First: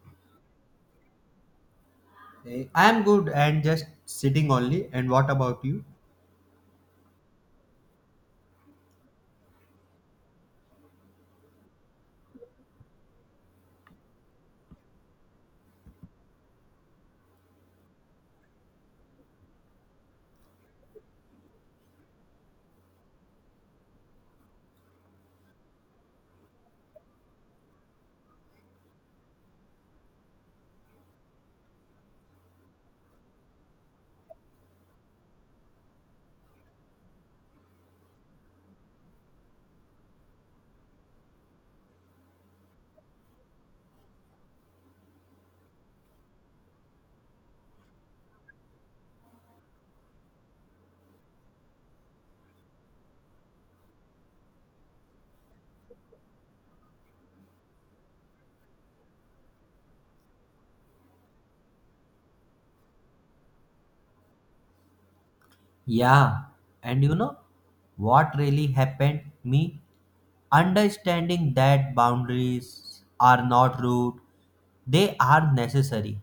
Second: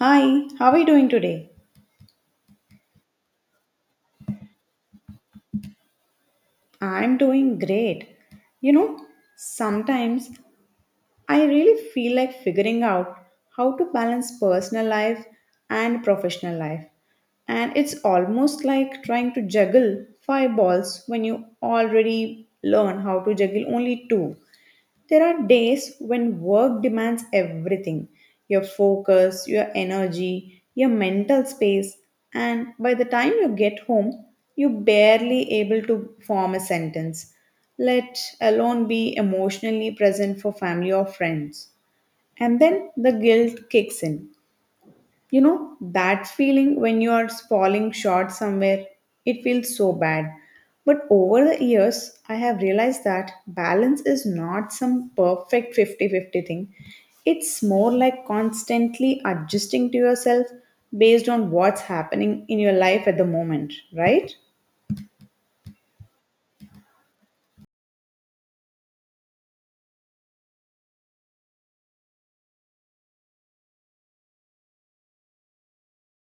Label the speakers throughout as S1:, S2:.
S1: Hi, how are you doing today?
S2: I'm good and just sitting only. And what about you?
S1: I'm doing great. You know, sometimes I really feel like figuring out how to balance personal life and professional life. And it's almost like trying to juggle five balls when you already learn how to juggle only two. There are days when work demands everything, your focus, your energy, your mental space, and by the time you get home, you're barely able to form a sentence, let alone be emotionally present for family or friends. And then the guilt kicks in. You know, that feeling when you are falling short somewhere, it feels so bad. But over the years, I have realized that balance is not some perfect 50-50 thing. It's more like constantly adjusting to yourself based on what's happening in your life at the moment, right?
S2: Yeah, and you know what really happened me? Understanding that boundaries are not rude, they are necessary.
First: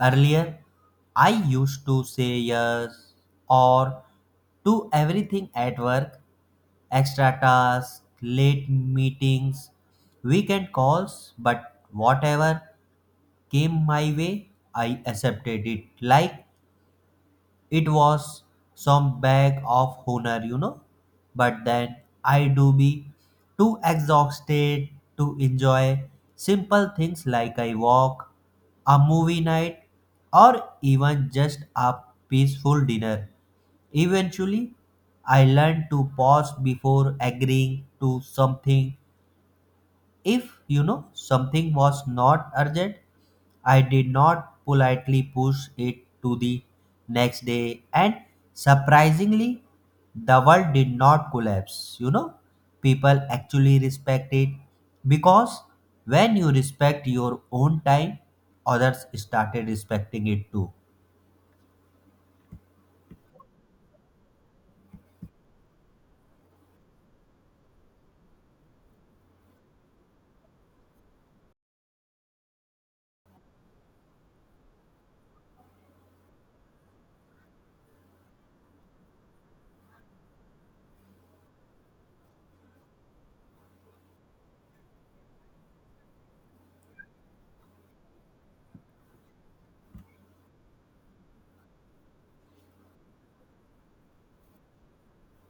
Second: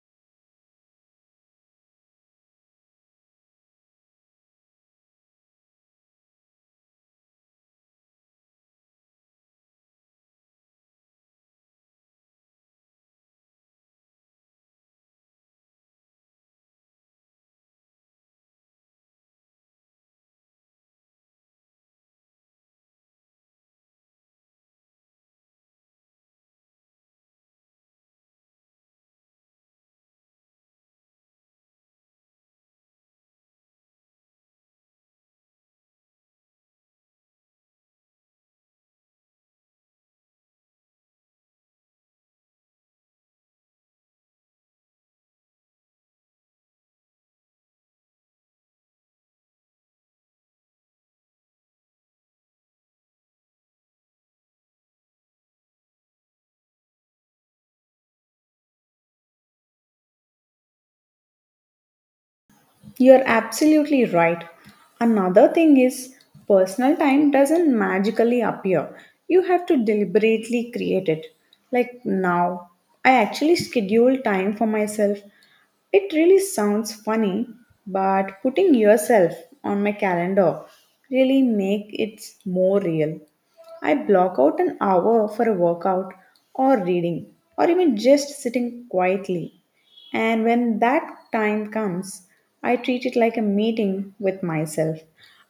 S2: Earlier, I used to say yes or to everything at work, extra tasks, late meetings, weekend calls, but whatever. Came my way, I accepted it like it was some bag of honor. But then I do be too exhausted to enjoy simple things like a walk, a movie night, or even just a peaceful dinner. Eventually, I learned to pause before agreeing to something if something was not urgent, I did not politely push it to the next day, and surprisingly, the world did not collapse. People actually respect it because when you respect your own time, others started respecting it too.
S1: You're absolutely right. Another thing is, personal time doesn't magically appear. You have to deliberately create it. Like now, I actually schedule time for myself. It really sounds funny, but putting yourself on my calendar really make it more real. I block out an hour for a workout or reading or even just sitting quietly. And when that time comes, I treat it like a meeting with myself.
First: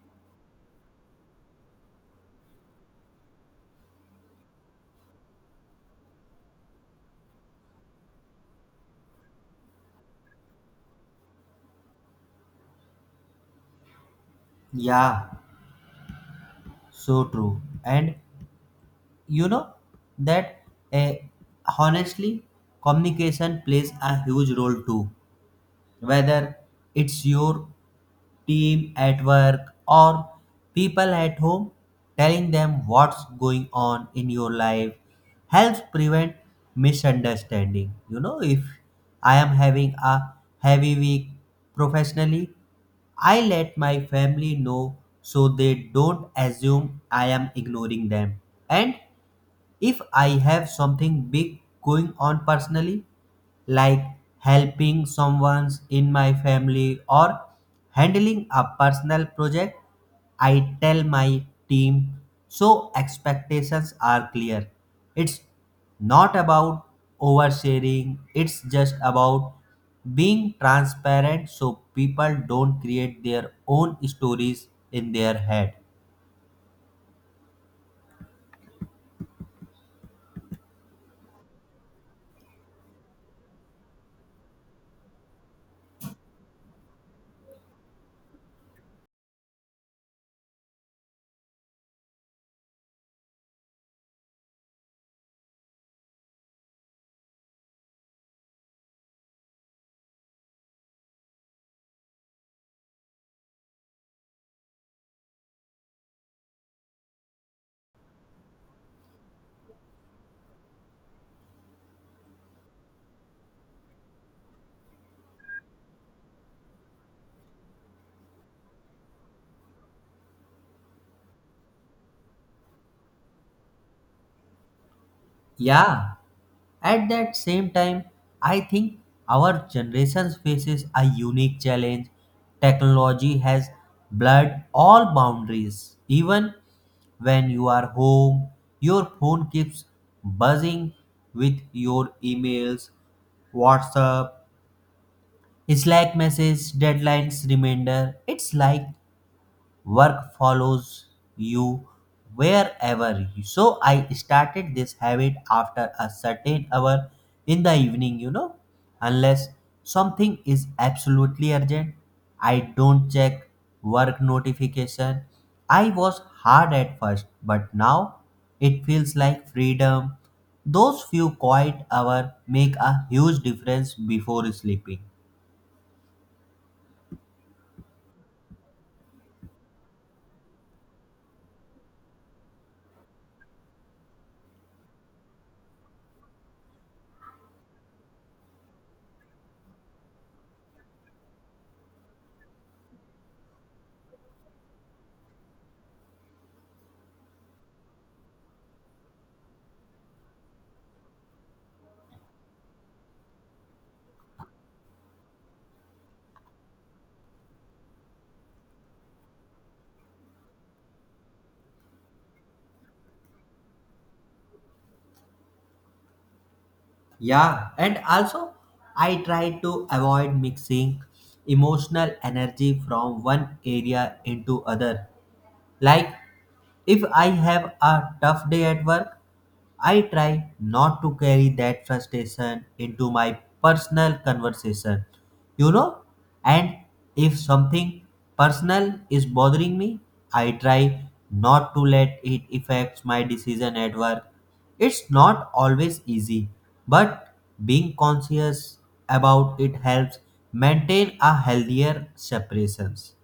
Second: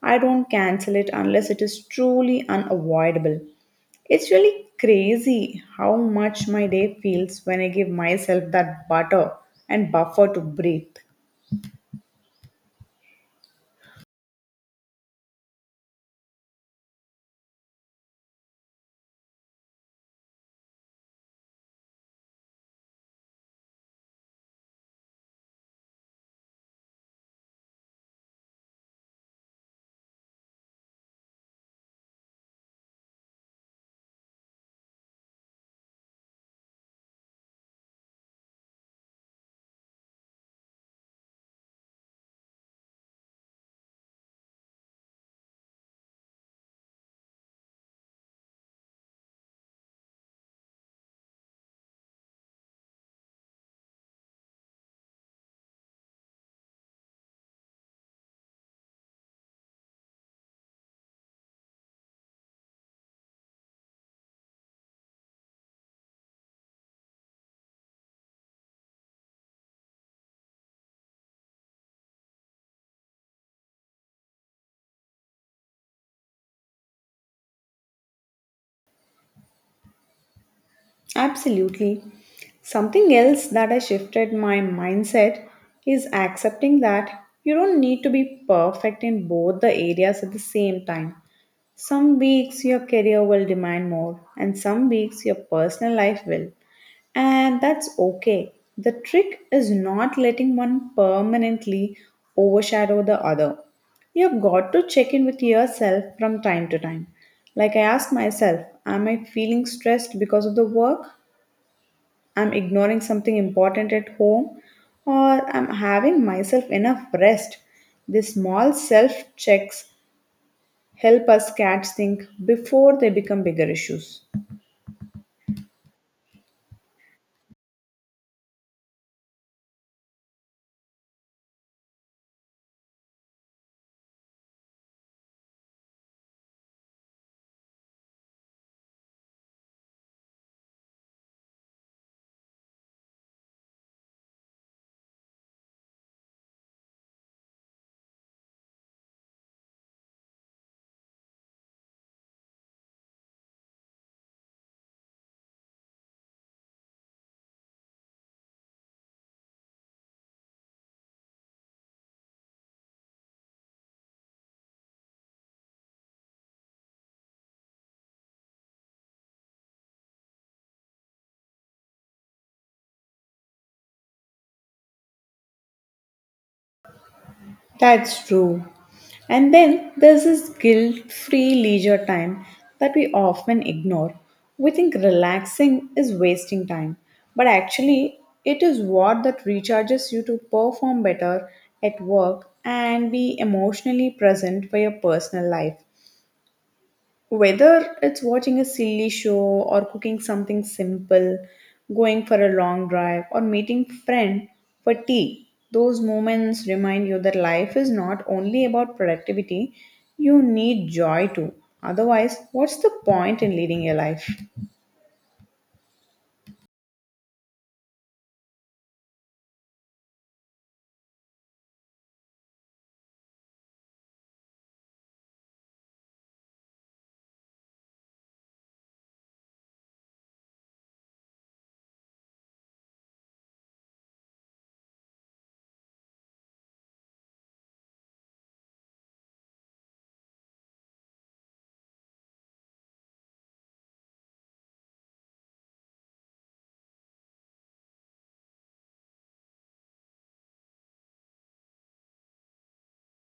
S1: I don't cancel it unless it is truly unavoidable. It's really crazy how much my day feels when I give myself that butter and buffer to breathe.
S2: Yeah, so true. And you know that eh, honestly, communication plays a huge role too. Whether it's your team at work or people at home, telling them what's going on in your life helps prevent misunderstanding. If I am having a heavy week professionally, I let my family know so they don't assume I am ignoring them. And if I have something big going on personally, like helping someone in my family or handling a personal project. I tell my team so expectations are clear. It's not about oversharing, it's just about being transparent so people don't create their own stories in their head.
S1: Absolutely. Something else that I shifted my mindset is accepting that you don't need to be perfect in both the areas at the same time. Some weeks your career will demand more, and some weeks your personal life will. And that's okay. The trick is not letting one permanently overshadow the other. You've got to check in with yourself from time to time. Like I ask myself, am I feeling stressed because of the work? I'm ignoring something important at home? Or I'm having myself enough rest? These small self checks help us catch things before they become bigger issues.
S2: Yeah, at that same time, I think our generation faces a unique challenge. Technology has blurred all boundaries. Even when you are home, your phone keeps buzzing with your emails, WhatsApp, Slack messages, deadlines, reminder. It's like work follows you wherever you. So I started this habit after a certain hour in the evening. Unless something is absolutely urgent, I don't check work notification. I was hard at first, but now it feels like freedom. Those few quiet hours make a huge difference before sleeping.
S1: That's true. And then there's this guilt free leisure time that we often ignore. We think relaxing is wasting time, but actually, it is what that recharges you to perform better at work and be emotionally present for your personal life. Whether it's watching a silly show or cooking something simple, going for a long drive, or meeting friend for tea, those moments remind you that life is not only about productivity, you need joy too. Otherwise, what's the point in leading your life?
S2: Yeah, and also I try to avoid mixing emotional energy from one area into other, like, if I have a tough day at work, I try not to carry that frustration into my personal conversation, you know. And if something personal is bothering me, I try not to let it affect my decision at work. It's not always easy, but being conscious about it helps maintain a healthier separations.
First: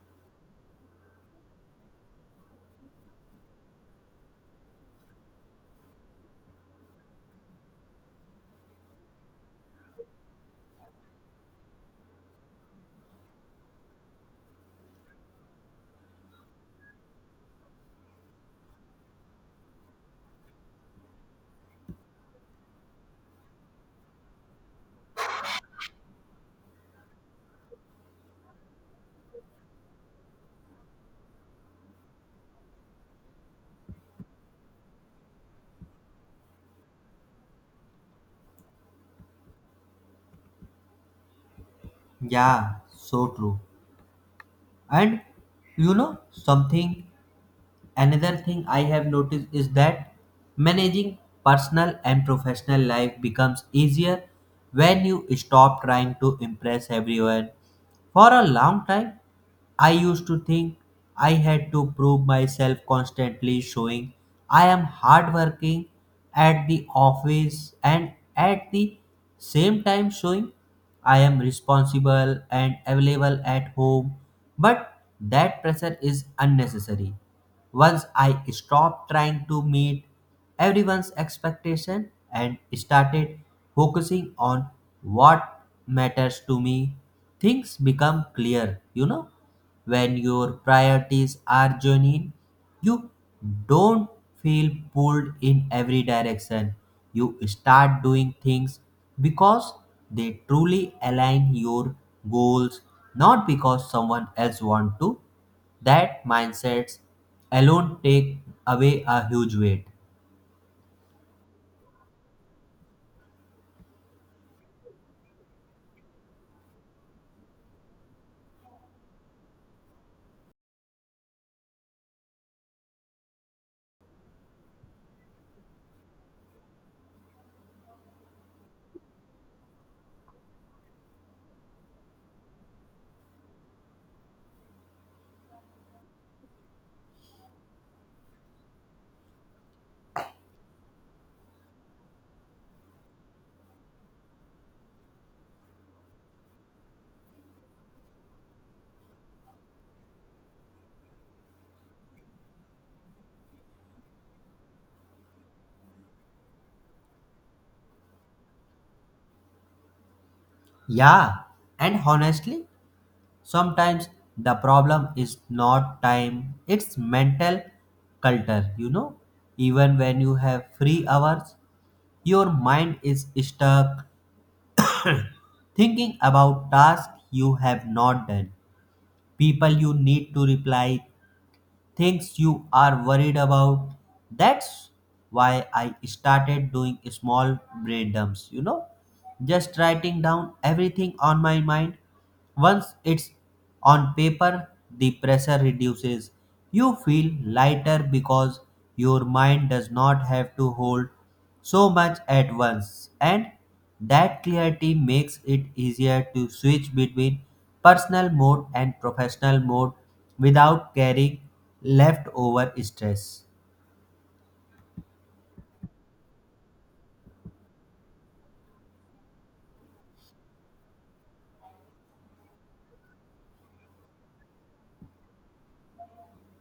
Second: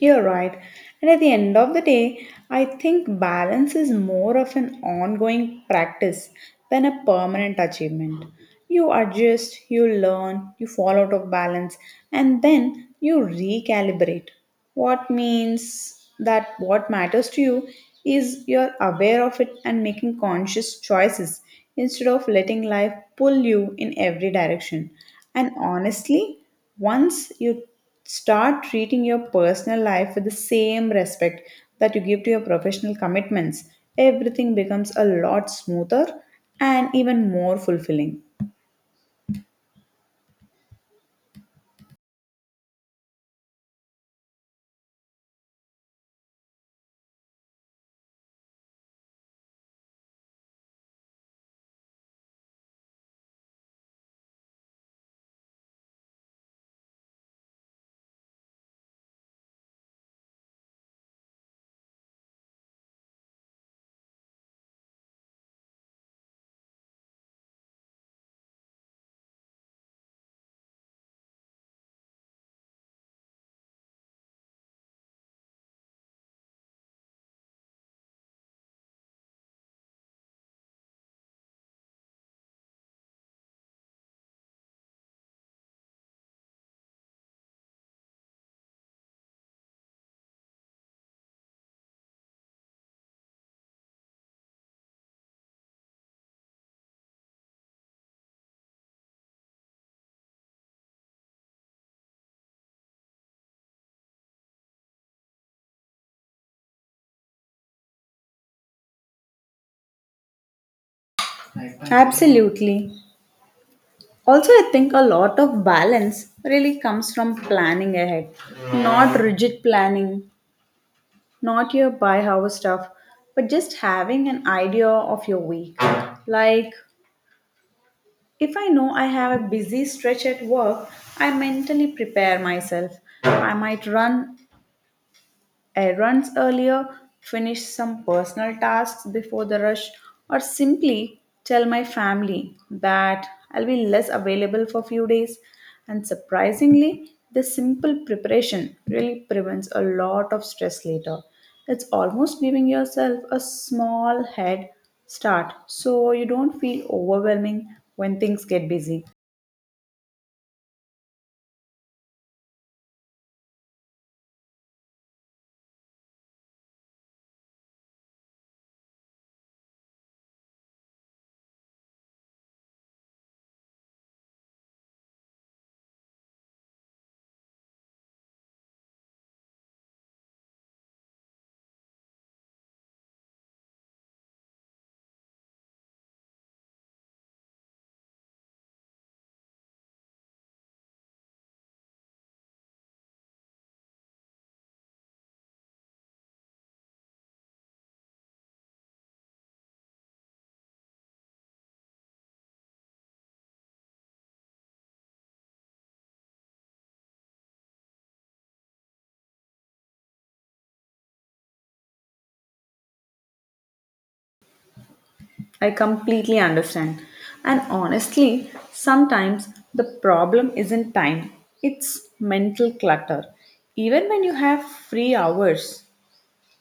S1: You're right. And at the end of the day, I think balance is more of an ongoing practice than a permanent achievement. You adjust, you learn, you fall out of balance, and then you recalibrate. What means that what matters to you is you're aware of it and making conscious choices instead of letting life pull you in every direction. And honestly, once you start treating your personal life with the same respect that you give to your professional commitments, everything becomes a lot smoother and even more fulfilling.
S2: Yeah, so true. And you know something, another thing I have noticed is that managing personal and professional life becomes easier when you stop trying to impress everyone. For a long time, I used to think I had to prove myself constantly, showing I am hardworking at the office and at the same time showing I am responsible and available at home. But that pressure is unnecessary. Once I stopped trying to meet everyone's expectation and started focusing on what matters to me, things become clear. When your priorities are genuine, you don't feel pulled in every direction. You start doing things because they truly align your goals, not because someone else want to. That mindsets alone take away a huge weight.
S1: Absolutely. Also, I think a lot of balance really comes from planning ahead. Not rigid planning, not your buy house stuff, but just having an idea of your week. Like, if I know I have a busy stretch at work, I mentally prepare myself. I might run errands earlier, finish some personal tasks before the rush, or simply tell my family that I'll be less available for a few days. And surprisingly, this simple preparation really prevents a lot of stress later. It's almost giving yourself a small head start so you don't feel overwhelming when things get busy.
S2: Yeah, and honestly, sometimes the problem is not time, it's mental culture. Even when you have free hours, your mind is stuck thinking about tasks you have not done, people you need to reply, things you are worried about. That's why I started doing small brain dumps, just writing down everything on my mind. Once it's on paper, the pressure reduces. You feel lighter because your mind does not have to hold so much at once. And that clarity makes it easier to switch between personal mode and professional mode without carrying leftover stress.
S1: I completely understand. And honestly, sometimes the problem isn't time, it's mental clutter. Even when you have free hours,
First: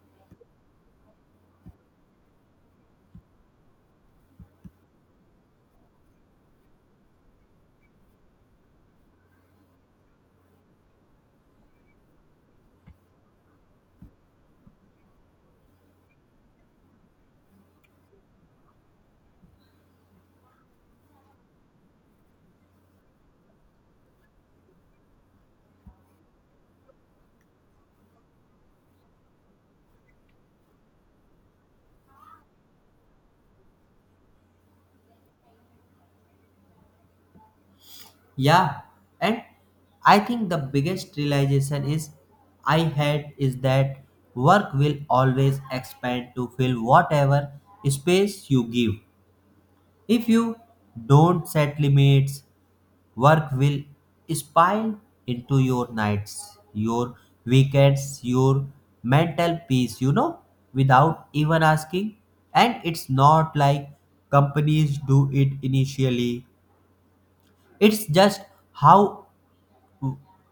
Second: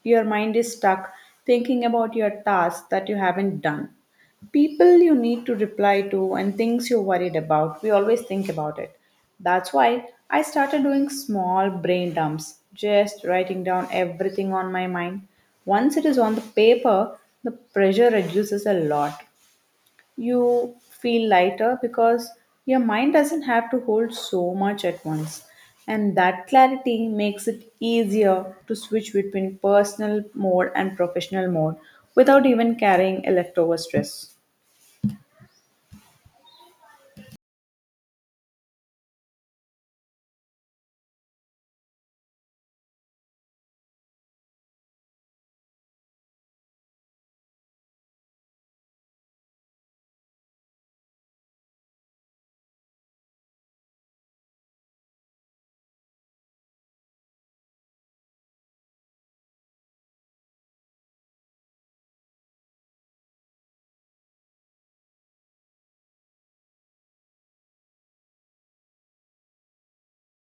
S1: your mind is stuck thinking about your tasks that you haven't done, people you need to reply to, and things you're worried about. We always think about it. That's why I started doing small brain dumps, just writing down everything on my mind. Once it is on the paper, the pressure reduces a lot. You feel lighter because your mind doesn't have to hold so much at once. And that clarity makes it easier to switch between personal mode and professional mode without even carrying a leftover stress.
S2: Yeah, and I think the biggest realization is I had is that work will always expand to fill whatever space you give. If you don't set limits, work will spill into your nights, your weekends, your mental peace, you know, without even asking. And it's not like companies do it initially. It's just how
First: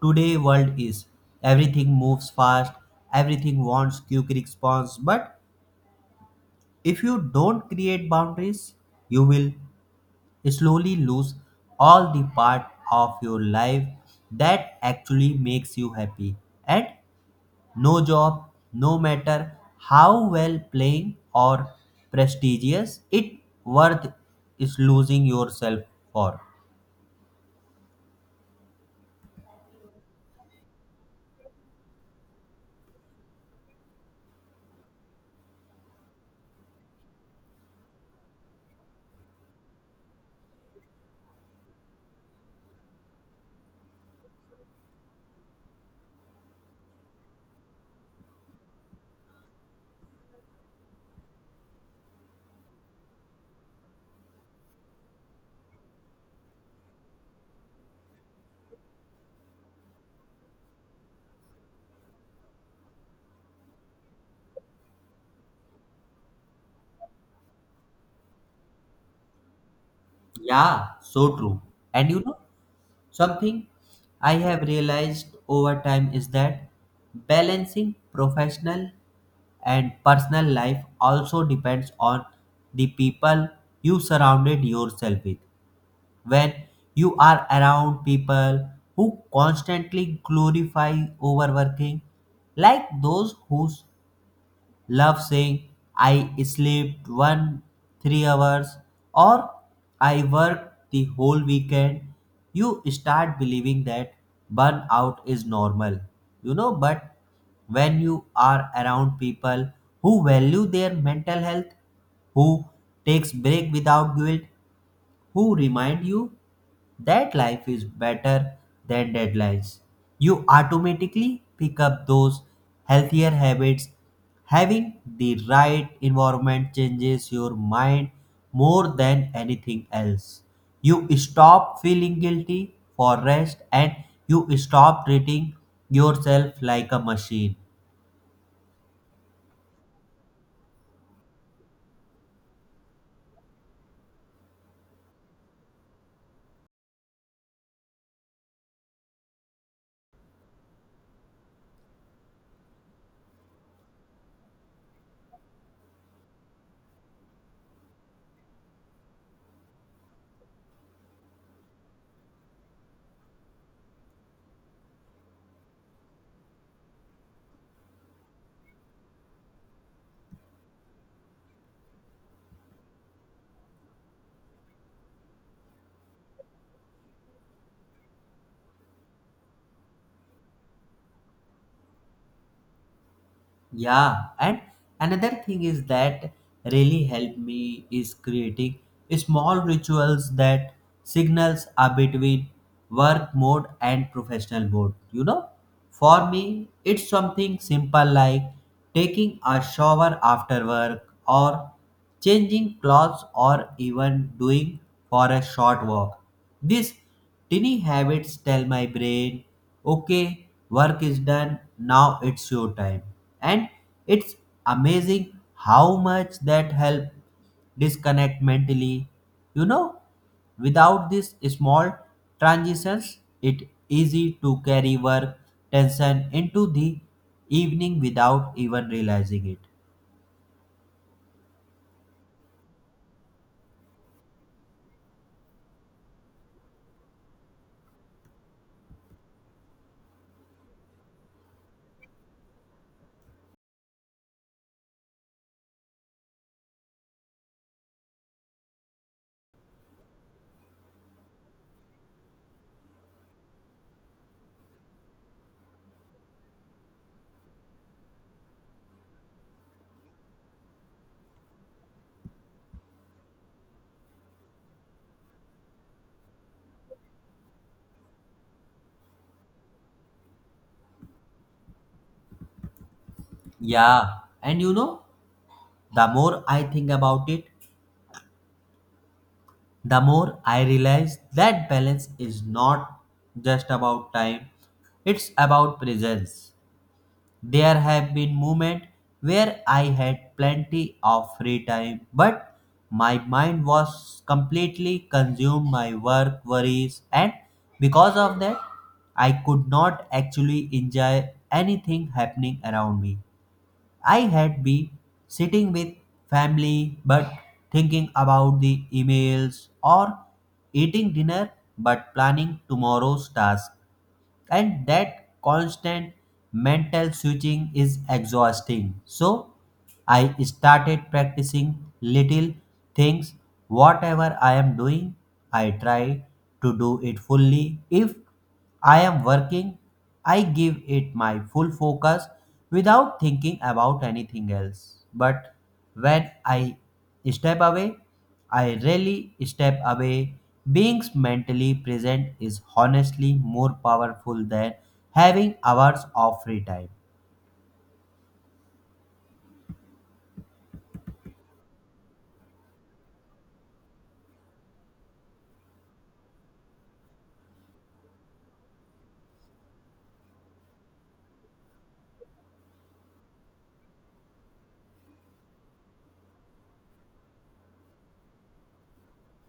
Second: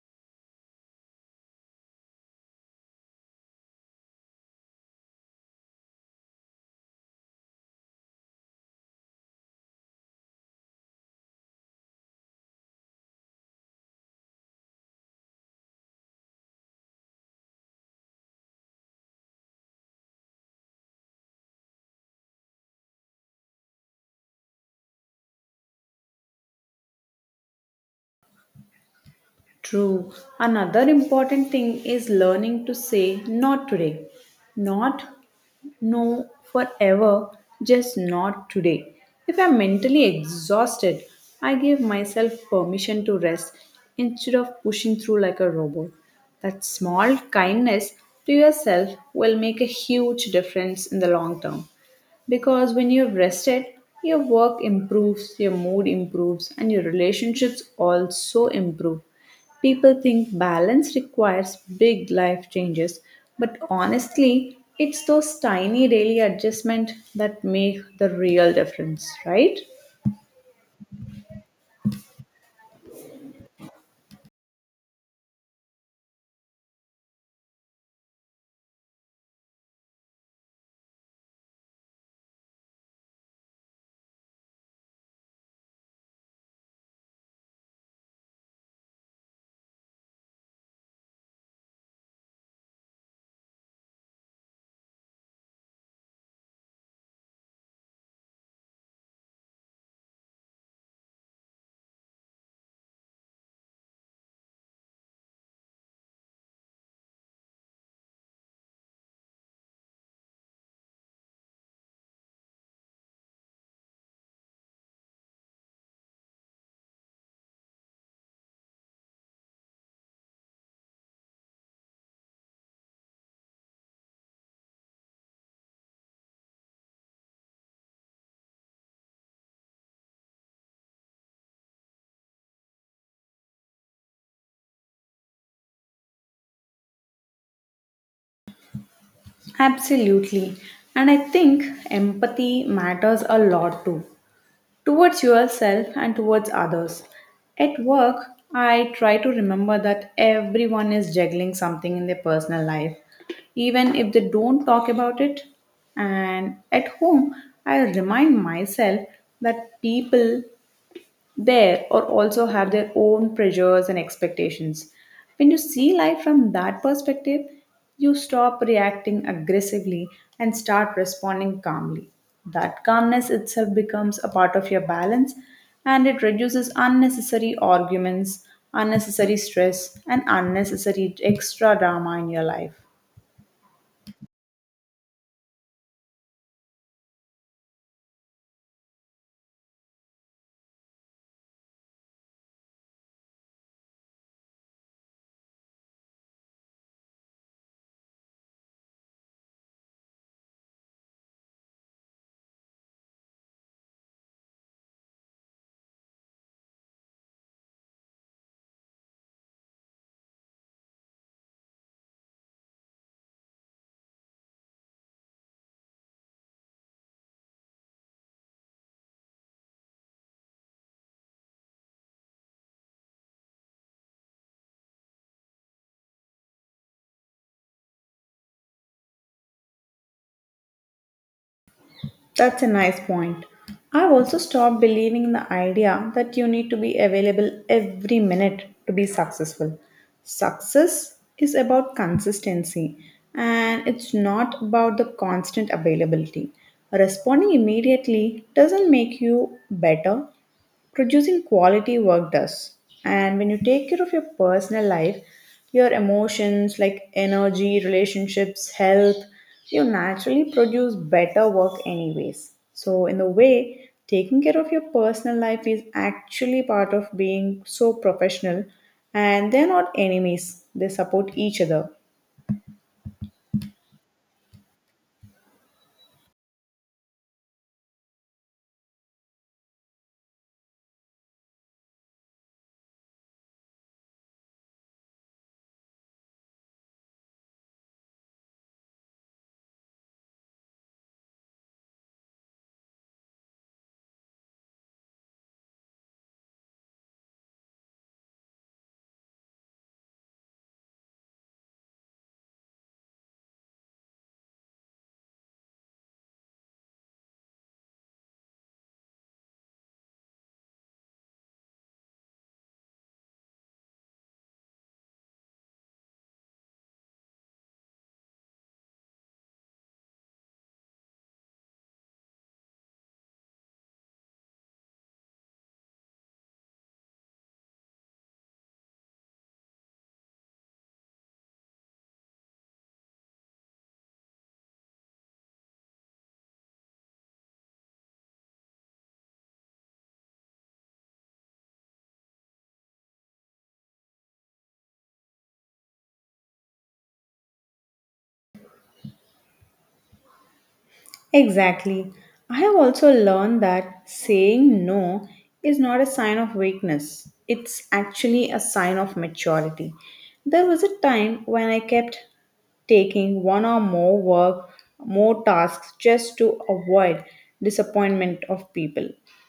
S2: today world is. Everything moves fast, everything wants quick response, but if you don't create boundaries, you will slowly lose all the part of your life that actually makes you happy. And no job, no matter how well paying or prestigious, it worth is losing yourself for.
S1: True. Another important thing is learning to say not today. Not no, forever, just not today. If I'm mentally exhausted, I give myself permission to rest instead of pushing through like a robot. That small kindness to yourself will make a huge difference in the long term. Because when you've rested, your work improves, your mood improves, and your relationships also improve. People think balance requires big life changes, but honestly, it's those tiny daily adjustments that make the real difference, right?
S2: Yeah, so true. And you know, something I have realized over time is that balancing professional and personal life also depends on the people you surrounded yourself with. When you are around people who constantly glorify overworking, like those who love saying I slept one three hours or I worked the whole weekend. You start believing that burnout is normal, but when you are around people who value their mental health, who takes break without guilt, who remind you that life is better than deadlines. You automatically pick up those healthier habits. Having the right environment changes your mind more than anything else. You stop feeling guilty for rest and you stop treating yourself like a machine.
S1: Absolutely. And I think empathy matters a lot too, towards yourself and towards others. At work, I try to remember that everyone is juggling something in their personal life, even if they don't talk about it. And at home, I remind myself that people there or also have their own pressures and expectations. When you see life from that perspective, you stop reacting aggressively and start responding calmly. That calmness itself becomes a part of your balance and it reduces unnecessary arguments, unnecessary stress, and unnecessary extra drama in your life.
S2: Yeah, and another thing is that really helped me is creating small rituals that signals are between work mode and professional mode. You know, for me, it's something simple like taking a shower after work or changing clothes or even doing for a short walk. This tiny habits tell my brain, okay, work is done, now it's your time. And it's amazing how much that help disconnect mentally. You know, without these small transitions, it easy to carry work tension into the evening without even realizing it.
S1: That's a nice point. I've also stopped believing in the idea that you need to be available every minute to be successful. Success is about consistency and it's not about the constant availability. Responding immediately doesn't make you better, producing quality work does. And when you take care of your personal life, your emotions like energy, relationships, health, you naturally produce better work, anyways. So, in a way, taking care of your personal life is actually part of being so professional, and they're not enemies, they support each other.
S2: Yeah, and you know, the more I think about it, the more I realize that balance is not just about time, it's about presence. There have been moments where I had plenty of free time, but my mind was completely consumed by work, worries, and because of that, I could not actually enjoy anything happening around me. I had been sitting with family but thinking about the emails or eating dinner but planning tomorrow's task. And that constant mental switching is exhausting. So I started practicing little things. Whatever I am doing, I try to do it fully. If I am working, I give it my full focus without thinking about anything else. But when I step away, I really step away. Being mentally present is honestly more powerful than having hours of free time.
S1: Exactly. I have also learned that saying no is not a sign of weakness, it's actually a sign of maturity. There was a time when I kept taking one or more work, more tasks just to avoid disappointment of people.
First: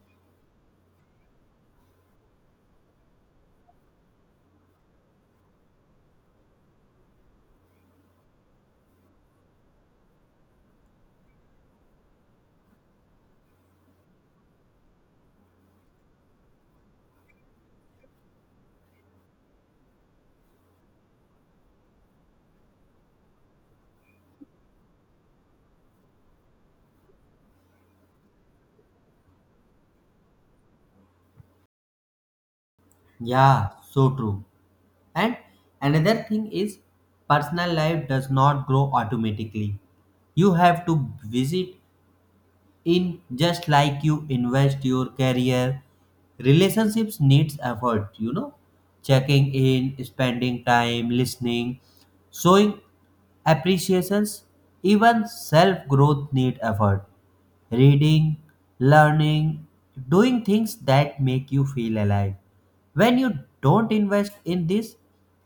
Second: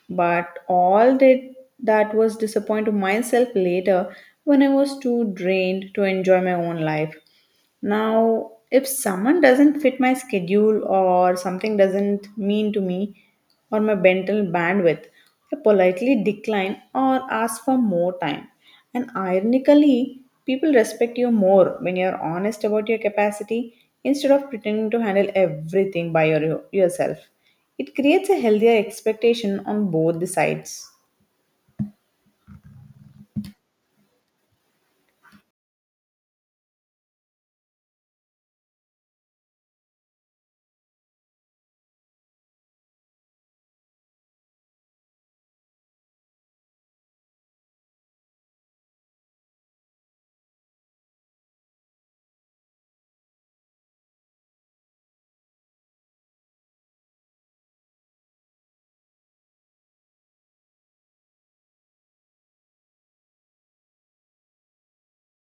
S1: But all did that was disappoint myself later when I was too drained to enjoy my own life. Now, if someone doesn't fit my schedule or something doesn't mean to me or my mental bandwidth, I politely decline or ask for more time. And ironically, people respect you more when you're honest about your capacity instead of pretending to handle everything by yourself. It creates a healthier expectation on both the sides.
S2: Yeah, so true. And another thing is personal life does not grow automatically. You have to visit in just like you invest your career, relationships needs effort, checking in, spending time, listening, showing appreciations, even self growth need effort, reading, learning, doing things that make you feel alive. When you don't invest in this,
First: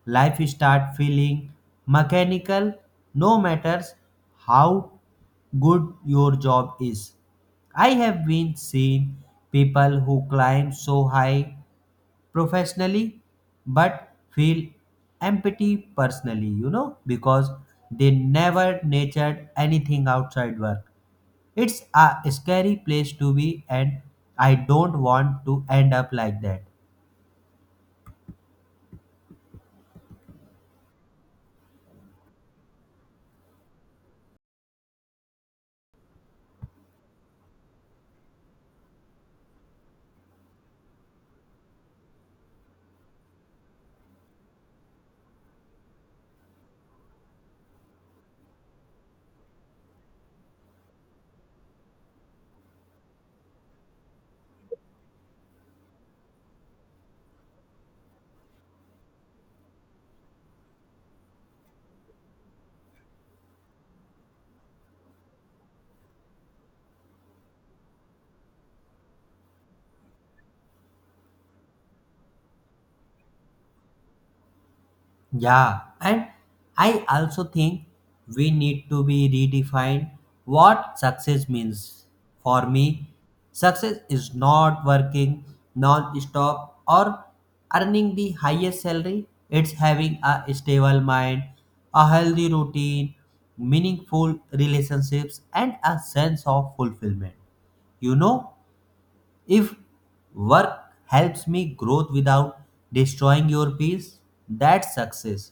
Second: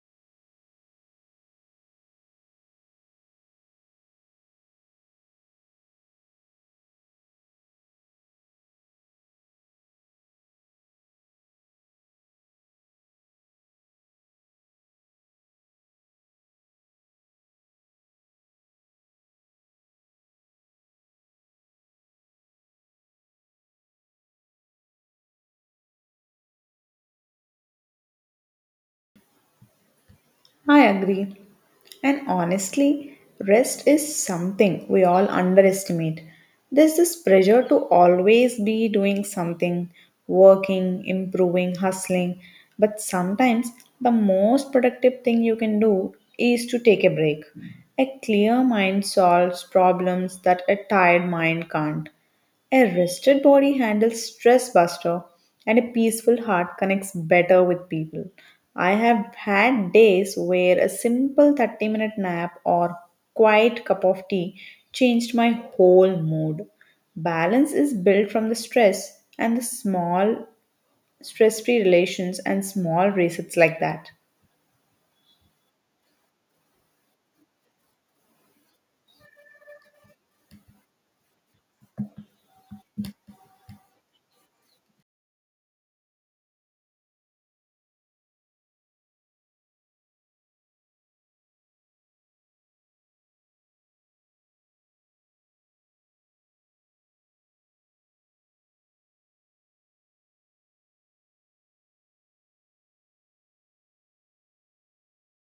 S2: life start feeling mechanical no matters how good your job is. I have been seen people who climb so high professionally but feel empty personally, because they never nurtured anything outside work. It's a scary place to be, and I don't want to end up like that.
S1: I agree. And honestly, rest is something we all underestimate. There's this pressure to always be doing something, working, improving, hustling. But sometimes the most productive thing you can do is to take a break. A clear mind solves problems that a tired mind can't. A rested body handles stress buster and a peaceful heart connects better with people. I have had days where a simple 30-minute minute nap or quiet cup of tea changed my whole mood. Balance is built from the stress and the small stress free relations and small resets like that.
S2: Yeah, and I also think we need to be redefined what success means. For me, success is not working non stop or earning the highest salary, it's having a stable mind, a healthy routine, meaningful relationships, and a sense of fulfillment. You know? If work helps me growth without destroying your peace, that's success.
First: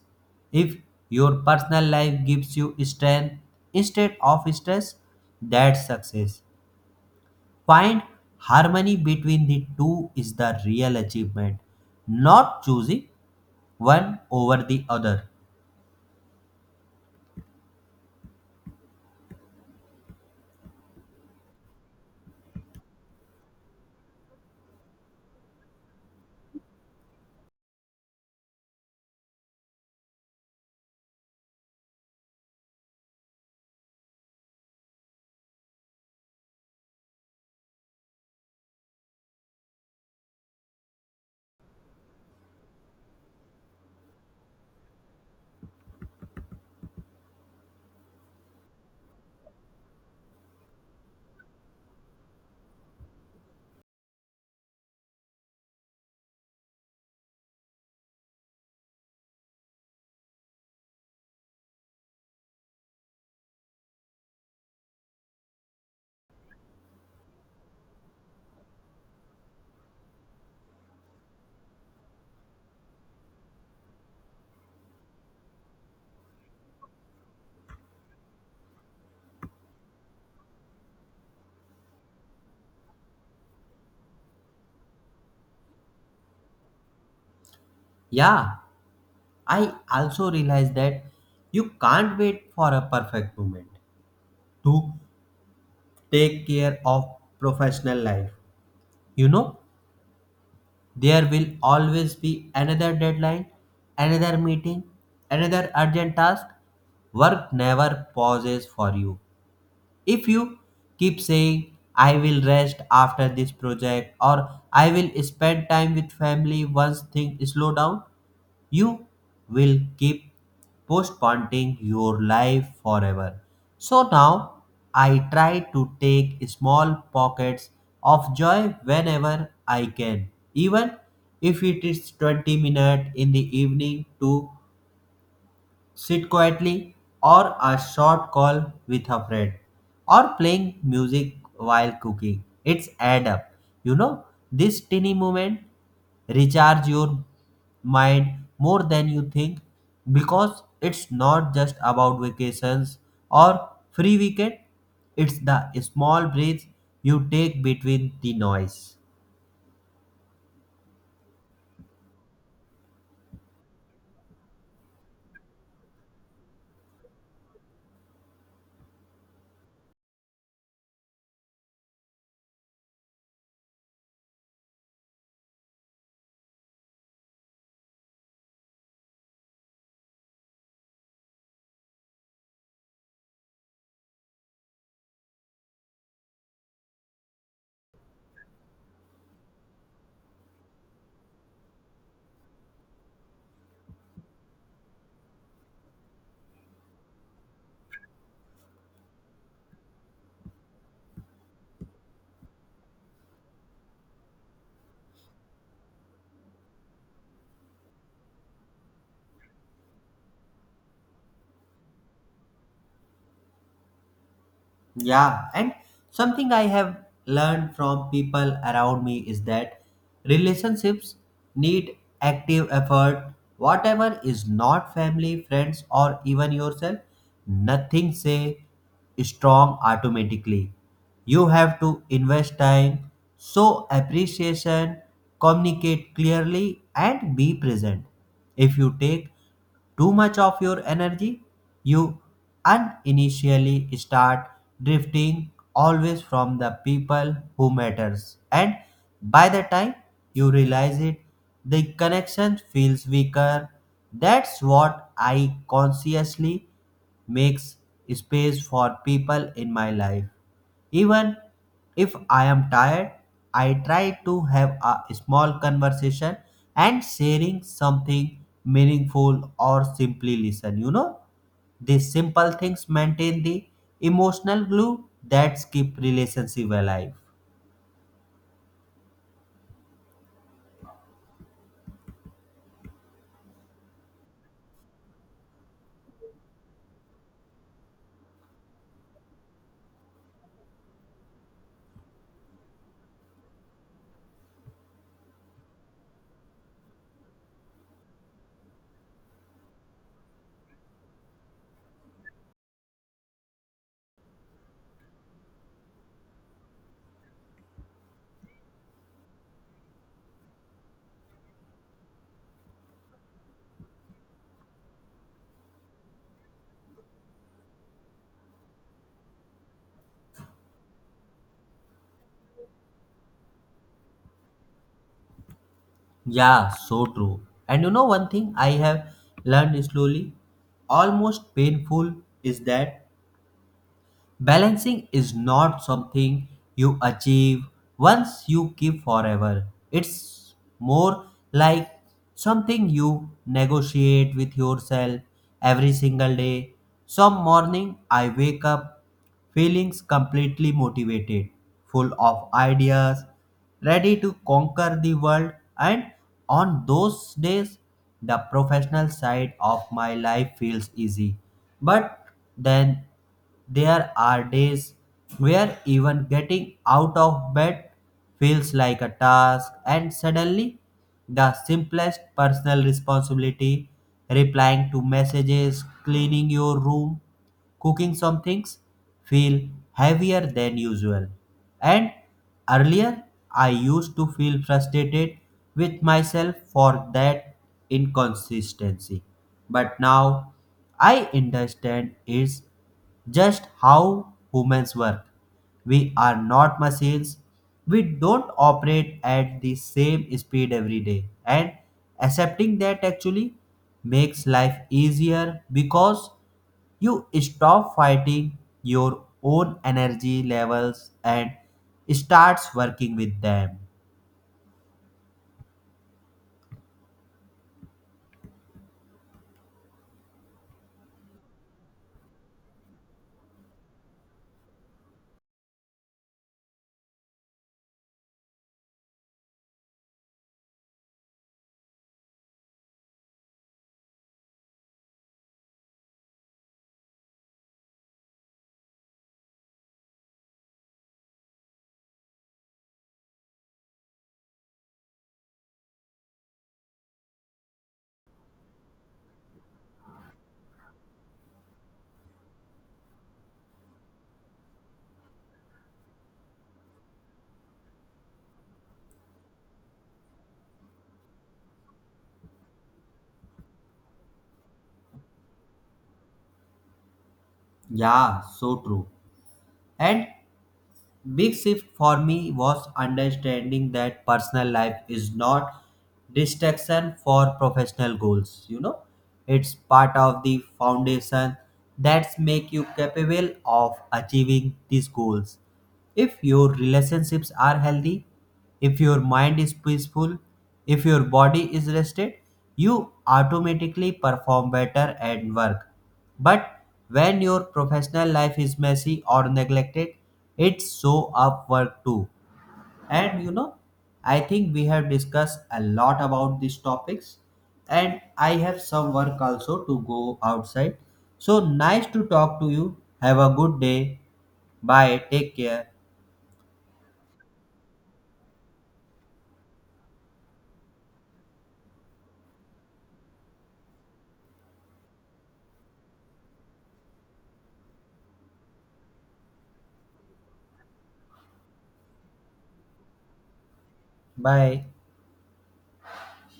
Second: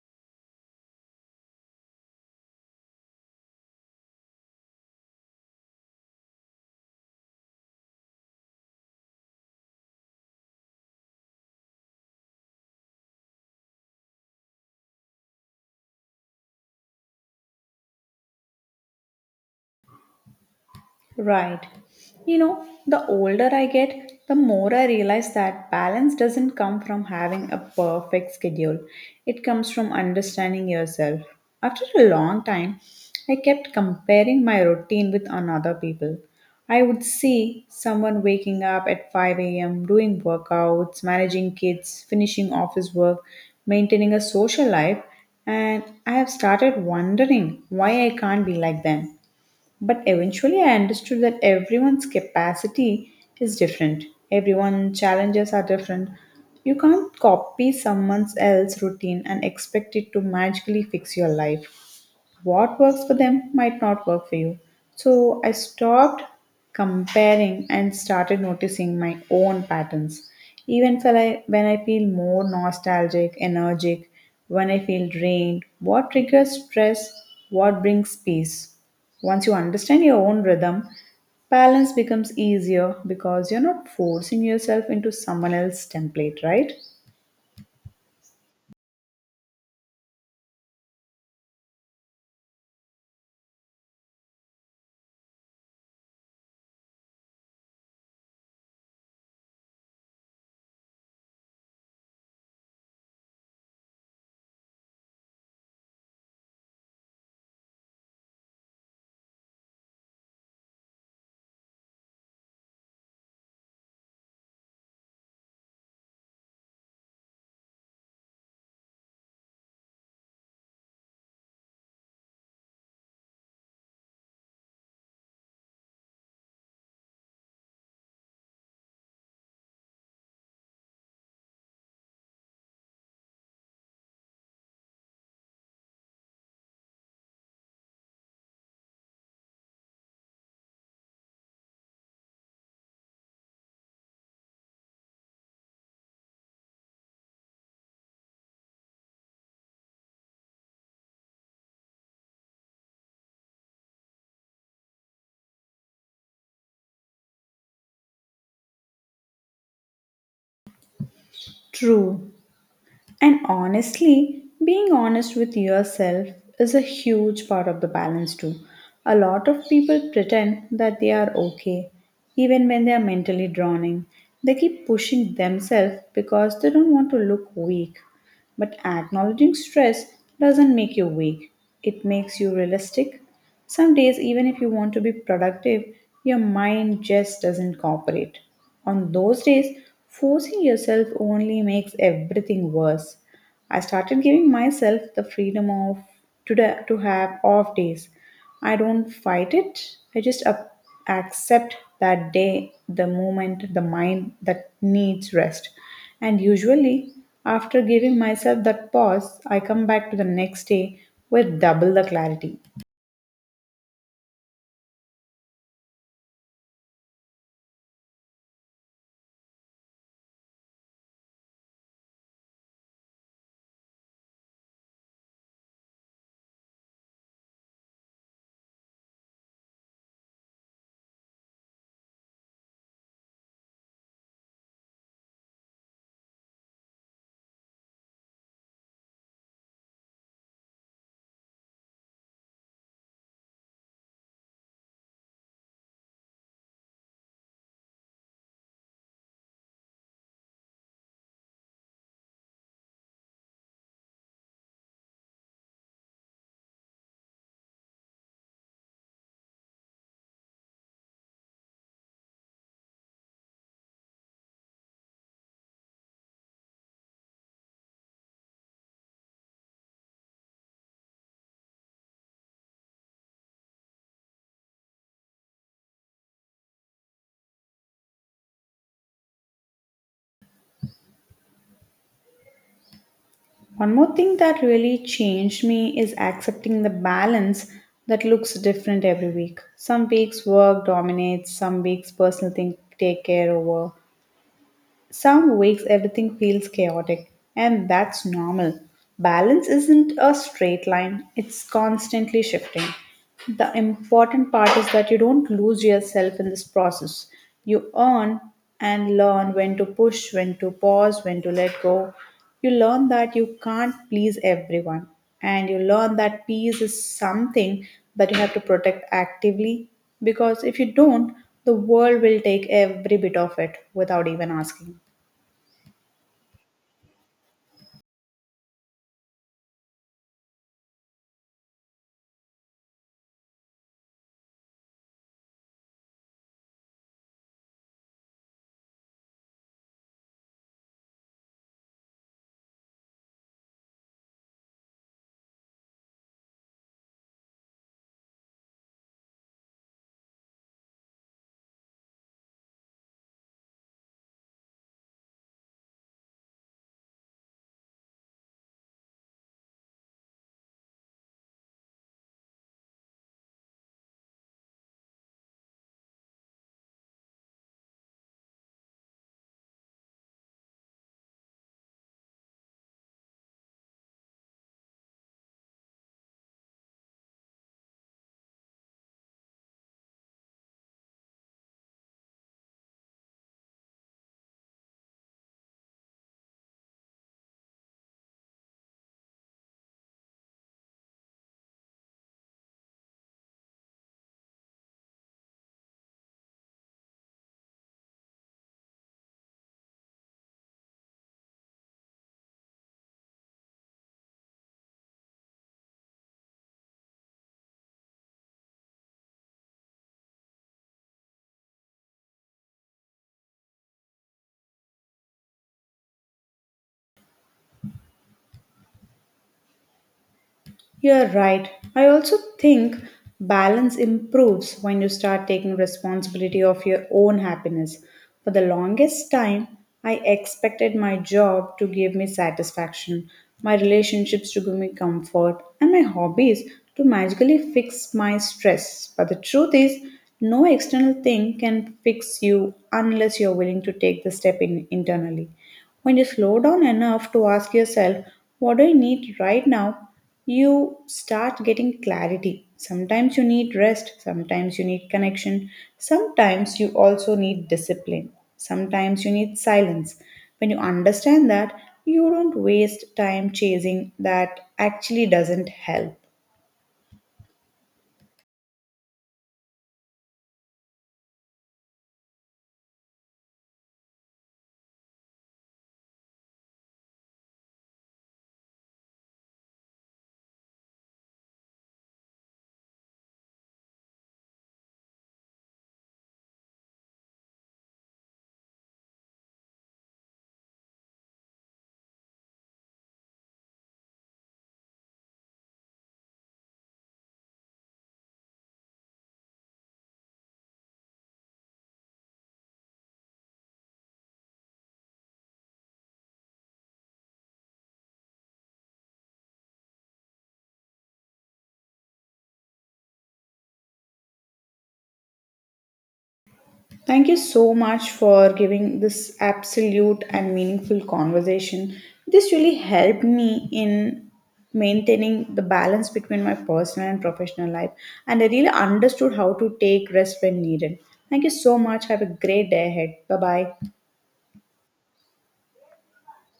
S2: If your personal life gives you strength instead of stress, that's success. Find harmony between the two is the real achievement, not choosing one over the other.
S1: Right. You know, the older I get, the more I realize that balance doesn't come from having a perfect schedule. It comes from understanding yourself. After a long time, I kept comparing my routine with another people. I would see someone waking up at 5 a.m., doing workouts, managing kids, finishing office work, maintaining a social life, and I have started wondering why I can't be like them. But eventually, I understood that everyone's capacity is different. Everyone's challenges are different. You can't copy someone else's routine and expect it to magically fix your life. What works for them might not work for you. So I stopped comparing and started noticing my own patterns. Even when I feel more nostalgic, energetic, when I feel drained, what triggers stress, what brings peace. Once you understand your own rhythm, balance becomes easier because you're not forcing yourself into someone else's template, right?
S2: Yeah, I also realize that you can't wait for a perfect moment to take care of professional life you know There will always be another deadline, another meeting, another urgent task. Work never pauses for you. If you keep saying, I will rest after this project or I will spend time with family once things slow down, you will keep postponing your life forever. So now I try to take small pockets of joy whenever I can, even if it is 20 minutes in the evening to sit quietly, or a short call with a friend, or playing music while cooking. It's add up. You know, this tiny moment recharge your mind more than you think because it's not just about vacations or free weekend, it's the small breaks you take between the noise.
S1: True. And honestly, being honest with yourself is a huge part of the balance too. A lot of people pretend that they are okay, even when they are mentally drowning. They keep pushing themselves because they don't want to look weak. But acknowledging stress doesn't make you weak, it makes you realistic. Some days, even if you want to be productive, your mind just doesn't cooperate. On those days, forcing yourself only makes everything worse. I started giving myself the freedom of today to have off days. I don't fight it. I just up, accept that day, the moment, the mind that needs rest. And usually, after giving myself that pause, I come back to the next day with double the clarity.
S2: Yeah, and something I have learned from people around me is that relationships need active effort. Whatever is not family, friends, or even yourself, nothing say strong automatically. You have to invest time, show appreciation, communicate clearly, and be present. If you take too much of your energy, you uninitially start drifting always from the people who matters, and by the time you realize it, the connection feels weaker. That's what I consciously makes space for people in my life. Even if I am tired, I try to have a small conversation and sharing something meaningful or simply listen, you know. These simple things maintain the emotional glue that keep relationship alive.
S1: One more thing that really changed me is accepting the balance that looks different every week. Some weeks work dominates, some weeks personal things take care over, some weeks everything feels chaotic, and that's normal. Balance isn't a straight line, it's constantly shifting. The important part is that you don't lose yourself in this process. You earn and learn when to push, when to pause, when to let go. You learn that you can't please everyone, and you learn that peace is something that you have to protect actively because if you don't, the world will take every bit of it without even asking.
S2: Yeah, so true. And you know one thing I have learned slowly, almost painful, is that balancing is not something you achieve once you keep forever. It's more like something you negotiate with yourself every single day. Some morning I wake up feeling completely motivated, full of ideas, ready to conquer the world, and on those days the professional side of my life feels easy. But then there are days where even getting out of bed feels like a task, and suddenly, the simplest personal responsibility, replying to messages, cleaning your room, cooking some things, feel heavier than usual. And earlier, I used to feel frustrated with myself for that inconsistency. But now I understand it's just how humans work. We are not machines. We don't operate at the same speed every day. And accepting that actually makes life easier because you stop fighting your own energy levels and starts working with them.
S1: You're right. I also think balance improves when you start taking responsibility of your own happiness. For the longest time, I expected my job to give me satisfaction, my relationships to give me comfort, and my hobbies to magically fix my stress. But the truth is, no external thing can fix you unless you're willing to take the step in internally. When you slow down enough to ask yourself, what do I need right now? You start getting clarity. Sometimes you need rest, sometimes you need connection, sometimes you also need discipline, sometimes you need silence. When you understand that, you don't waste time chasing that actually doesn't help.
S2: Yeah, so true. And big shift for me was understanding that personal life is not distraction for professional goals. It's part of the foundation that's make you capable of achieving these goals. If your relationships are healthy, if your mind is peaceful, if your body is rested, you automatically perform better at work. But when your professional life is messy or neglected, it show up work too. And you know, I think we have discussed a lot about these topics, and I have some work also to go outside. So nice to talk to you. Have a good day. Bye. Take care.
S1: Thank you so much for giving this absolute and meaningful conversation. This really helped me in maintaining the balance between my personal and professional life, and I really understood how to take rest when needed. Thank you so much. Have a great day ahead. Bye bye.
S2: Bye.